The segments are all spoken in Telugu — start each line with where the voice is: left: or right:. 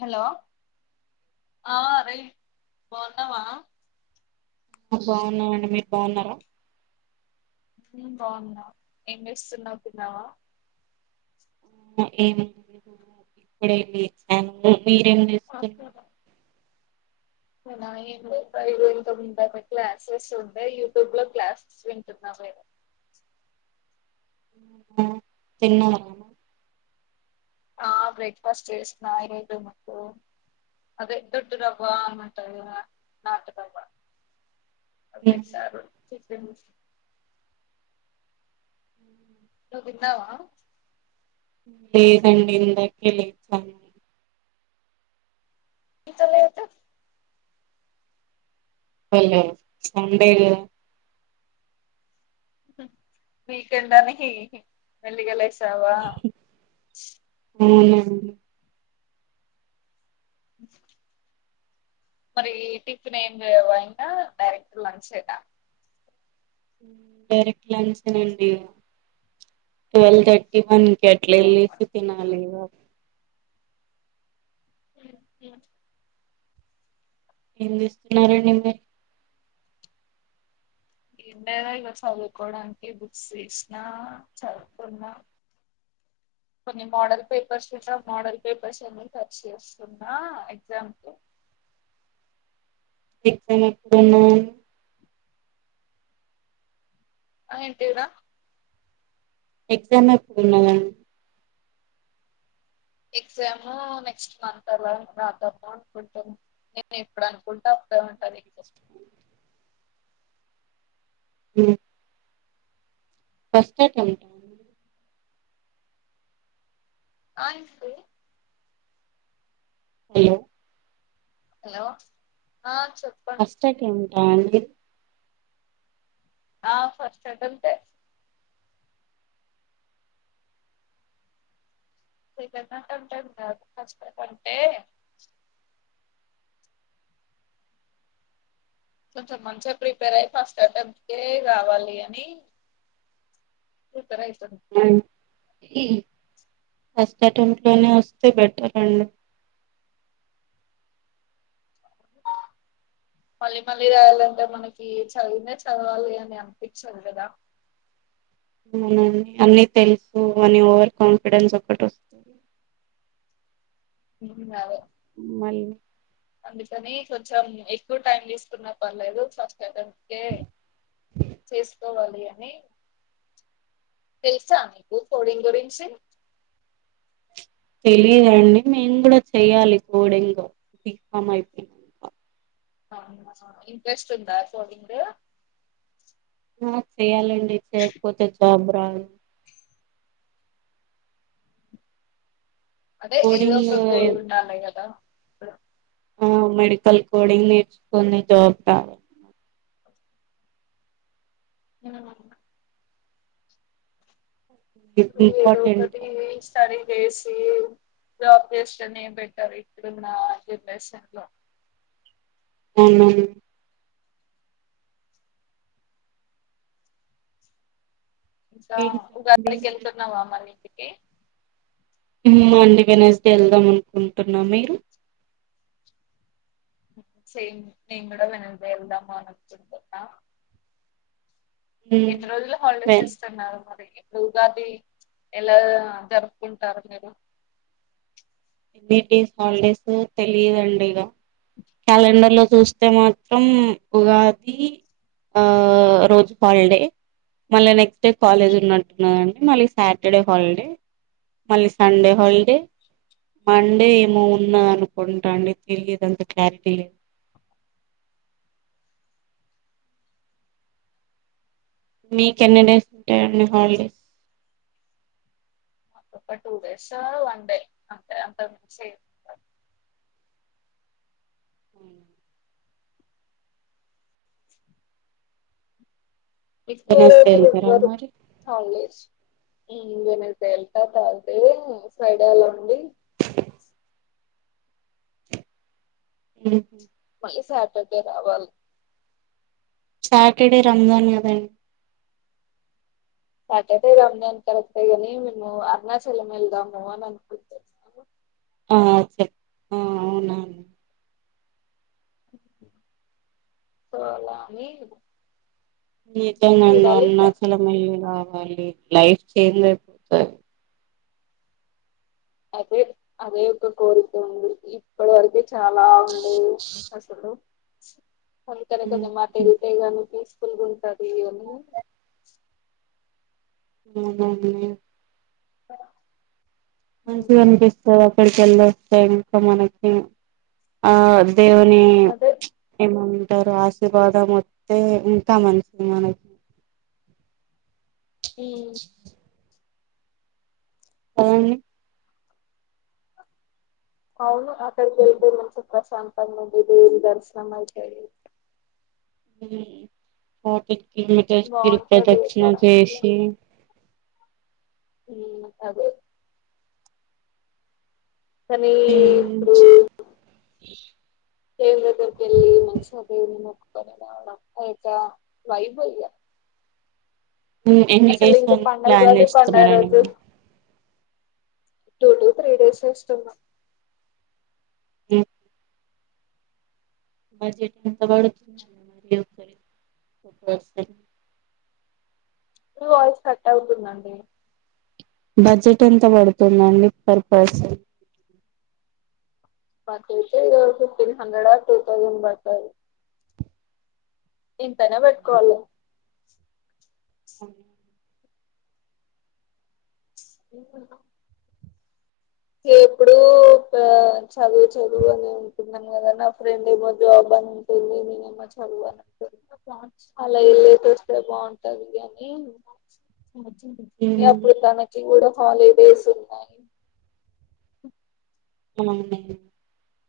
left: హలో ఆ అరే బాన్నావా
right: బాగున్నావండి మీరు బాగున్నారా
left: బాగున్నా ఏం చేస్తున్నావ్ తిన్నావా
right: ఏమి ఇప్పుడ వెళ్ళి ఫ్యామిలీ మీరేం చేస్తున్
left: అవునా ఏంటి ఐ రోజులతో ముంద క్లాసెస్ ఉండే యూట్యూబ్ లో క్లాసెస్ వింటున్నా. మేము
right: తిన్నవ
left: ఆ బ్రేక్ఫాస్ట్ చేసిన ఏడు మాకు అదే దొడ్డురవ్వ ఏమంటారు నాటు రవ్వ
right: ఉమ్,
left: బెస్ సారు చికెన్ నువ్వు తిన్నావా
right: లేదండి ఇందాకే లేచాను.
left: ఇంత లేటు
right: హలో సండే గా
left: వీకెండ్ అని హి వెడిగలస్ తవా
right: ఊ
left: అ మరి టిఫిన్ ఏమి చేయవా డైరెక్ట్ లంచ్ ఏనా
right: ఉమ్ డైరెక్ట్ లంచే నండి ట్వల్వ్ థర్టీ వన్ అట్లే
left: అవును.
right: ఎల్లేసి తినాలిగో
left: అస్య
right: ఏం చేస్తున్నారండి అందర్
left: ఏ ఉంటాయ్ చదువుకోవడానికి బుక్స్ తీసినా, చదువుతున్నా. కొన్ని మోడల్ పేపర్స్ మోడల్ పేపర్స్ అన్న ఖర్చ్ చేస్తున్నా ఎగ్జామ్ కు
right: బిగ్ ఫోన్ ఎత్తున్న
left: ఆ ఏంటివరా
right: ఎగ్జామ్ అయిపోయినాయన్
left: ఎగ్జామ్ నెక్స్ట్ మంత్ అర్వా రానా తప్పా అనుకుంటు నేను ఎప్పుడు అనుకుంటే అప్పుడే ఉంటాది ఎగ్జామ్
right: హ్మ్ ఫస్ట్ అటెమ్ట్ ఆ
left: ఐసే
right: హలో
left: హలో ఆ చెప్పండి
right: ఫస్టెమ్ రాండి
left: ఆ ఫస్ట్ అటెంప్ట్ ఏ ఇంట ట ట కాదు ఫస్ట్ అటెమ్ట్ ఏ కొంచం మంచిగా ప్రిపేర్ అయి ఫస్ట్ అటెంప్ట్ కే రావాలి అని అయితున్నా
right: ఉ ఇ ఈ ఫస్ట్ అటెంప్ట్ లోనే వస్తే బెటర్ అండి.
left: మళ్ళీ మళ్ళీ రాయాలంటే మనకి చదివిందే చదవాలి అని అనిపించదు కదా
right: అవునండి అన్నీ తెలుసు. అని ఓవర్ కాన్ఫిడెన్స్ ఒకటి వస్తుంది.
left: హమ్ అదే
right: మళ్లీ
left: అందుకని కొంచెం ఎక్కువ టైం తీసుకున్న పర్లేదు. ఫస్ట్ అటెంప్ట్ కే చేసుకోవాలి. అని తెలుసా నీకు కోడింగ్ గురించి
right: తెలిదండి మేము కూడా చెయాలి కోడింగ్ బీఫామ్ అయిపోయాక
left: ఇంట్రెస్ట్ ఉందా కోడింగ్
right: చేయాలండి చేయకపోతే జాబు రాదు
left: అదే ఏదో
right: కోడింగ్
left: ఒక గోల్ ఉండాలి కదా స
right: ఆ మెడికల్ కోడింగ్ నేర్చుకుని జాబ్ కావాలి
left: అ నువ్వు ఏదో
right: ఇంపార్ర్టెంట్
left: ఒకటి స్టడీ చేసి జాబ్ చేస్తనే బెటర్ ఇట్లున్న జనరేషన్ లో
right: అవును
left: ఇంకా
right: ఏంటండి
left: ఉగాకి వెళ్తున్నావా మని కే
right: అందుకనేసి వెళ్దాం అనుకుంటున్న మీరు
left: సేమ్ నిను కూడా వెడ్నెస్డే అనుకుంటున్న
right: ఉమ్,
left: ఎన్ని రోజులు హాలిడేస్
right: వెన్
left: ఇస్తున్నారు మరి ఇప్పుడు ఉగాది ఎలా జరుపుకుంటారు మీరు
right: వీక్డేస్ హాలిడేస్ తెలియదండి ఇక క్యాలెండర్ లో చూస్తే మాత్రం ఉగాది ఆ రోజు హాలిడే మళ్ళీ నెక్స్ట్ కాలేజ్ ఉన్నట్టుఉన్నది అండి మళ్ళీ సాటర్డే హాలిడే మళ్ళీ సండే హాలిడే మండే ఏమో ఉన్నా అనుకుంటాండి తెలిదుంత క్లారిటీ లే మీక ఎన్నీ డేస్ ఉంటాయి హాలీడేస్
left: ఒక టూ డేస్ వన్డే అంటే అంతకు మించి ఏమి ఉండదు ఎక్కువ
right: వెనస్డే
left: రోజులు
right: వెళ్తారా
left: ఎవరు
right: మరి
left: హోలీడేస్ వెడ్నెస్డే వెళ్తా తర్స్ డే ఫ్రైడే అలా ఉండి
right: ఏ
left: మళ్ళీ సాటర్డే రావాలి
right: సాటర్డే రంజాన్ అదాండి
left: సాటర్డే ఇదాని అంత కర తగనీ మేము అరుణాచల మేల్దాము అని అనుకుతు
right: ఆ చె అవున
left: స [unintelligible]
right: [unintelligible] మళ్ లైఫ్ చేంజ్ అయిపోతుంది
left: అదే అదే ఒ ఒక కోరికంది ఇప్పుడు వరకె చాలా ఉంది అసలు అ కనీ కొనీ మాట రతే గనీ తీ [unintelligible]
right: ఉ
left: ఆ
right: మంచిగ అనిపిస్త ఇక్కడిక వెళ్ళ వస్తా ఇంకా మనకి ఆ దేవుని
left: అదే
right: మమ అంటారు ఆశీర్వాదం వస్తే ఇంకా మంచిది మనకి
left: హ
right: అవును
left: అవును అక్కడికి వెళ్ళి మ సాప నుది దర్శన మ
right: పోటి కిమటర్కిరు
left: బాగుంటది
right: ప్రదక్షిణ
left: అక్కడ
right: చేసి
left: సబ కానీ ఇప్పుడు
right: ఈ
left: దేవ్ర దకళ్లి మనసా దేవుని ముకు పరి నా అత వైభయ్య
right: ఎన్ని డేస్
left: పండగ
right: ప్లాన్
left: ఉగాది పండగ
right: చేస్తున్నారం
left: రోజు టూ టు త్రీ డేస్ ఇష్టమా
right: ఓ మాజ టంత వాడుతు మ
left: వాయిస్ కట్ అవుతుందండి
right: బడ్జెట్ ఎంత పడుతుందండి ఫర్ పర్పన్
left: మైతే ఇది ఫిఫటీన్ హండ్రెడ్ ఆ టూ తౌసండ్ బడుతారు ఇంతనా పెట్టుకోవల
right: ఓ
left: బ ఎప్పుడుూ చదువు చదువు అని ఉంటున్నాను కదా నా ఫ్రెండ్ ఏమో జాబ్ అనింటుంది నేనేమో చదువు అని అంటుంది బా అలా వెల్ళ చూస్తే బాగుంటది అని మీప్పుడుతనానికి ఓడ హాలిడేస్ ఉన్నాయి
right: అవు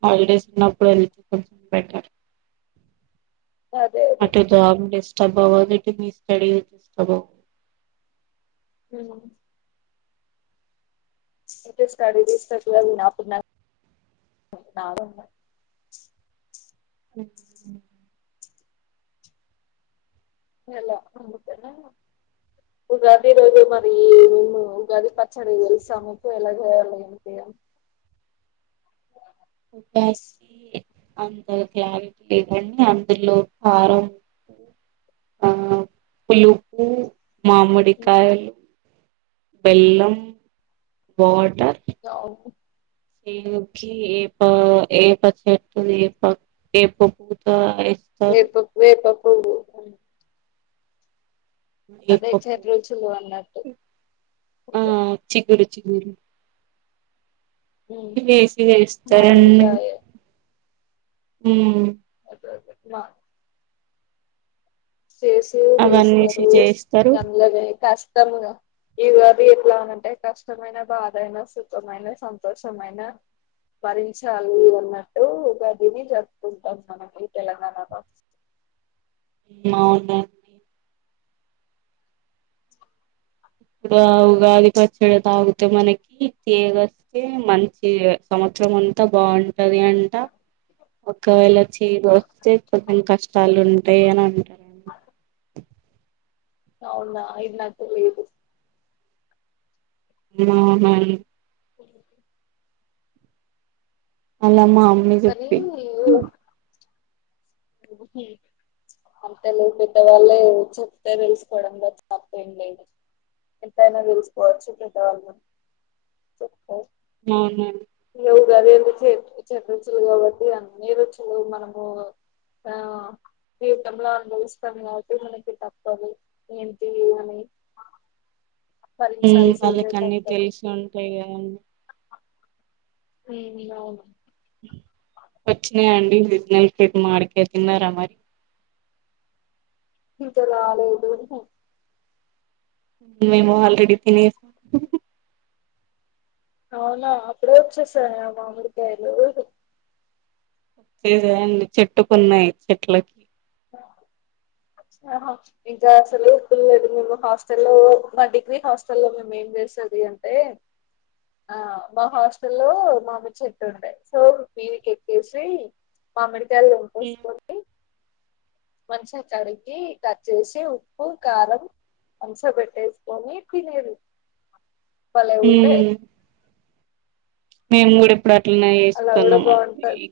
right: హాలిడేస్ ఉన్నప్పుడు వెళ్తే కొంచెం బెటర్
left: అ
right: అటు డిస్టార్బ్వ మీ స్స్
left: ఇెడు
right: హ
left: ఎలా అందుకేనా ఉగాది రోజు మరి మేము ఉగాది పచ్చడి తెలుసాముకు ఎలా చేయాలి ఏంటి
right: అంత క్లారిటీ లేదండి అందులో కారం ఉప్పు ఆ పులుపు మామిడికాయలు బెల్లం వాటర్
left: కావు
right: కి ఏప ఏప చెట్టు ఏ ప ఏప పూత ఏస్తారు
left: వేప వేప ఓ
right: ఎ
left: చెడు రుచులు అన్నట్టు
right: ఆ
left: ఇక
right: మ్మ్ చిగురు
left: ఉమ్,
right: పేస్ట్ చేస్తారండి
left: మామిడికాయ
right: హమ్మ్
left: మా చేసి
right: అవన్నీ వేసి
left: చేస్తారు
right: చేస్తారు
left: ఎందలోనే కష్టముగా ఈగాది ఎట్లానంటే కష్టమైన బాధ అయినా సుఖమైన సంతోషమైన భరించాలి అన్నట్టు ఉగాదిని జరుపుకుంటాం మనకి తెలంగాణ లో
right: అవును ఇప్పుడు ఉగాది పచ్చడి తాగితే మనకి తీగ వస్తే మంచి సంవత్సరం అంతా బాగుంటది అంట ఒకవేళ చేదు వస్తే కొెంచెం కష్టాలు ఉంటాయి అని అంటారండి
left: అవునా ఇది నాకు తెలియదు
right: అవునా అనమ్మ మీకు
left: కానీ
right: చెప్తి
left: అంత లేదు పెద్దవాళ్ళే చెప్తే తెలుసుకోవడంలో తప్పేమీ లేదు ఎంతైనా తెలుసుకోవచ్చు పెద్దవాళ్ళు చెప్తారు
right: అవునవును
left: వు కదంటి చె చెట్ రుచులు కాబట్టి అన్ని రుచులు మనము ఆ జీవితంలో అనుభవిస్తాం కాబట్టి మనకి తప్పదు ఏంటి అని
right: హ్మ్మ్
left: భరించాల్సిందే
right: వాళ్ళకన్నీ
left: తప్పదు
right: తెలిసి ఉంటాయి గా హ్మ్మ్
left: మేబి అవును
right: వచ్చినాయండి మామిడికాయ తిన్నారా మరి
left: ఇంకా రాలేదు
right: మేము ఆల్రెడీ తినేసాం
left: అవునా అప్పుడే వచ్చేసయా మామిడి కాయలు
right: లేండి చెట్టుకున్నాయి చెట్లకి
left: ఇంకా అసలు ఇప్పు లేదు మేము హాస్టల్లో మా డిగ్రీ హాస్టల్లో మేము ఏం చేసది అంటే ఆ మా హాస్టల్లో మామిడి చెట్టు ఉంటాయి సో మీదికి ఎక్కేసి మామిడి తబెల్లం వేసుకొని మంచి కడిగి కట్ చేసి ఉప్పు కారం మంచిగా పెట్టేసుకొని తినేది భలే ఉంటాయి
right: ఉమ్ మేము కూడా ఇప్పుడు అట్లనే
left: అలా కూడా
right: చేస్తున్నాం అండి
left: బాగుంటది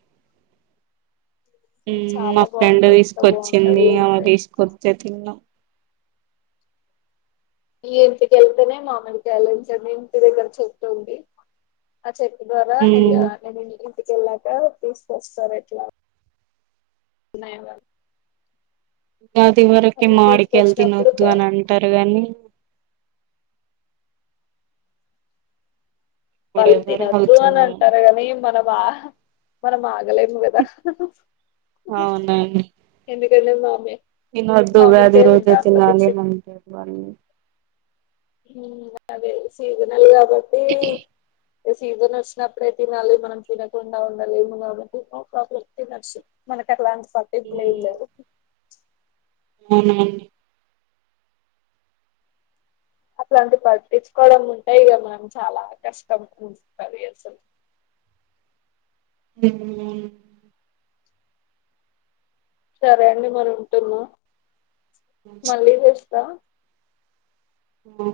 right: మా
left: చాలా
right: ఫ్రెండ్
left: బాగుంటాయి ఎంత
right: తీసుకొచ్చింది
left: బాగుంటది
right: అ
left: అంటే
right: తీసుకొస్థే తిన్న
left: ఇంటికి వెళ్తేనే మామీడికాయలు తింటనండి ఇంటి దగ్గర చెట్టు ఉంది ఆ చే త్వరగా
right: ఉమ్,
left: ఇక ఇంటికెళ్ళాక తీసుకొస్తారు అట్లా ఉన్నాయగా
right: అది వరకే మాడికయలు తినవద్దు అని అంటారు గానీ ఇప్పుడు
left: పల్తని
right: ఎవరు
left: అ తూ అ
right: ఆగుతున్నారు
left: అంటారుగా ని మన వా మనం ఆగలేము కదా
right: అవునుడి
left: కానీ మామే
right: ఏబొడ్డు ఉగాలి రోరు తినాలి [unintelligible]
left: అదే సీజన్
right: ఇక
left: సీజన్ వచ్చినప్పుడే తినాలి మనం తినకుండా ఉండాలిము నో ప్రాబ్లమ్ తినొచ్చు మనకు అలాంటి పట్టింపుంలే
right: అ
left: అట్లాంటి పట్టించుకోవడం ఉంటే ఇక మనం చాలా కష్టం ఉంది అసలు
right: హ
left: సరే అండి మరి ఉంటున్నా మళ్ళీ తెస్తా
right: అ